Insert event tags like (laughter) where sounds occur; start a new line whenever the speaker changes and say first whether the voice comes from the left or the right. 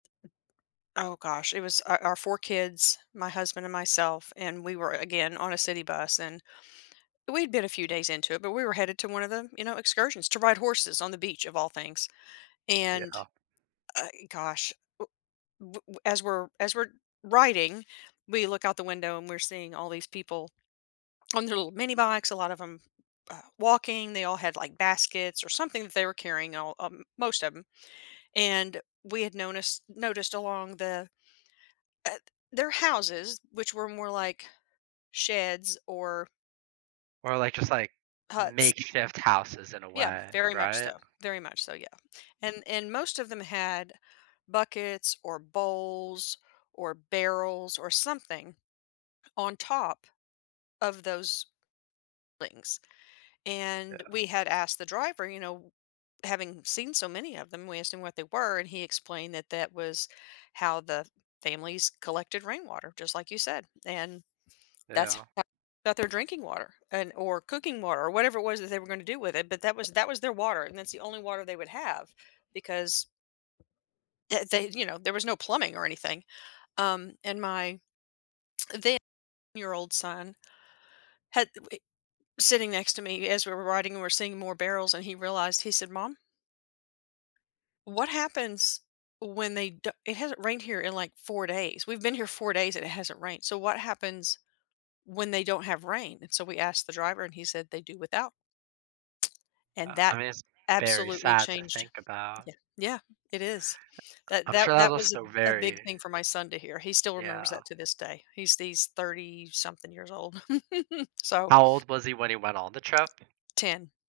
left: Oh, gosh, it was our our 4 kids, my husband and myself and we were, again, on a city bus and we'd been a few days into it, but we were headed to one of them, you know, excursions to ride horses on the beach of all things
right: Yeah.
left: and, uh e gosh, u w w as we're as we're riding, we look out the window and we're seeing all these people on their little minibikes. A lot of 'em, uh, walking, they all had, like, baskets or something that they were carrying, all uh most of 'em, and we had noticed noticed along the uh their houses, which were more like sheds or
right: Or, like, just, like,
left: huts.
right: makeshift houses, in a
left: Yeah,
right: way,
left: very much
right: right?
left: so, very much so, yeah and and most of them had buckets or bowls or barrels or something on top of those things and
right: Yeah.
left: we had asked the driver, you know, having seen so many of them, we assumed what they were and he explained that that was how the families collected rainwater, just like you said, and that's
right: Yeah.
left: (unintelligible) their drinking water and or cooking water, or whatever it was that they were going to do with it, but that was that was their water and that's the only water they would have because eh they, you know, there was no plumbing or anything, um, and my (smacks lips) then (unintelligible) year-old son had th w sitting next to me as we were riding and we're seeing more barrels and he realized, he said, "Mom" "what happens when they don't it hasn't rained here in, like, 4 days, we've been here 4 days, and it hasn't rained. So what happens when they don't have rain?" And so we asked the driver, and he said, "They do without." (tsk) And
right: Yeah. I
left: that
right: mean, it's very
left: absolutely
right: sad to
left: changed
right: think about.
left: yeah yeah, it is. That
right: I'm sure
left: that
right: (unintelligible) was
left: that was
right: also
left: a a big
right: very
left: thing for my son to hear, he still remembers
right: Yeah.
left: that to this day. He's he's 30-something years old. (chuckles) So
right: How old was he when he went on the trip?
left: 10.